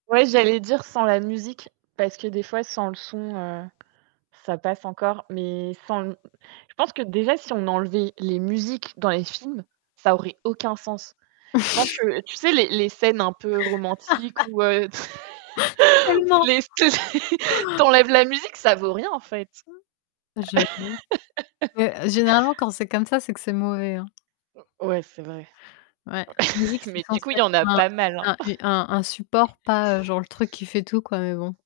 Ouais, j'allais dire sans la musique, parce que, des fois, sans le son, heu, ça passe encore, mais sans je pense que déjà, si on enlevait les musiques dans les films, ça aurait aucun sens. Je pense que tu sais, les les scènes un peu romantiques où heu, Oh ou non. les [unintelligible] tu enlèves la musique, ça ne vaut rien, en fait. J'avoue. Beh, généralement, quand c'est comme ça, c'est que c'est mauvais, hein. Ouais, c'est vrai. Ouais, musique c'est Mais du censé coup, il y être en a un pas mal, hein. un une un un support, pas, heu, genre, le truc qui fait tout, quoi, mais bon.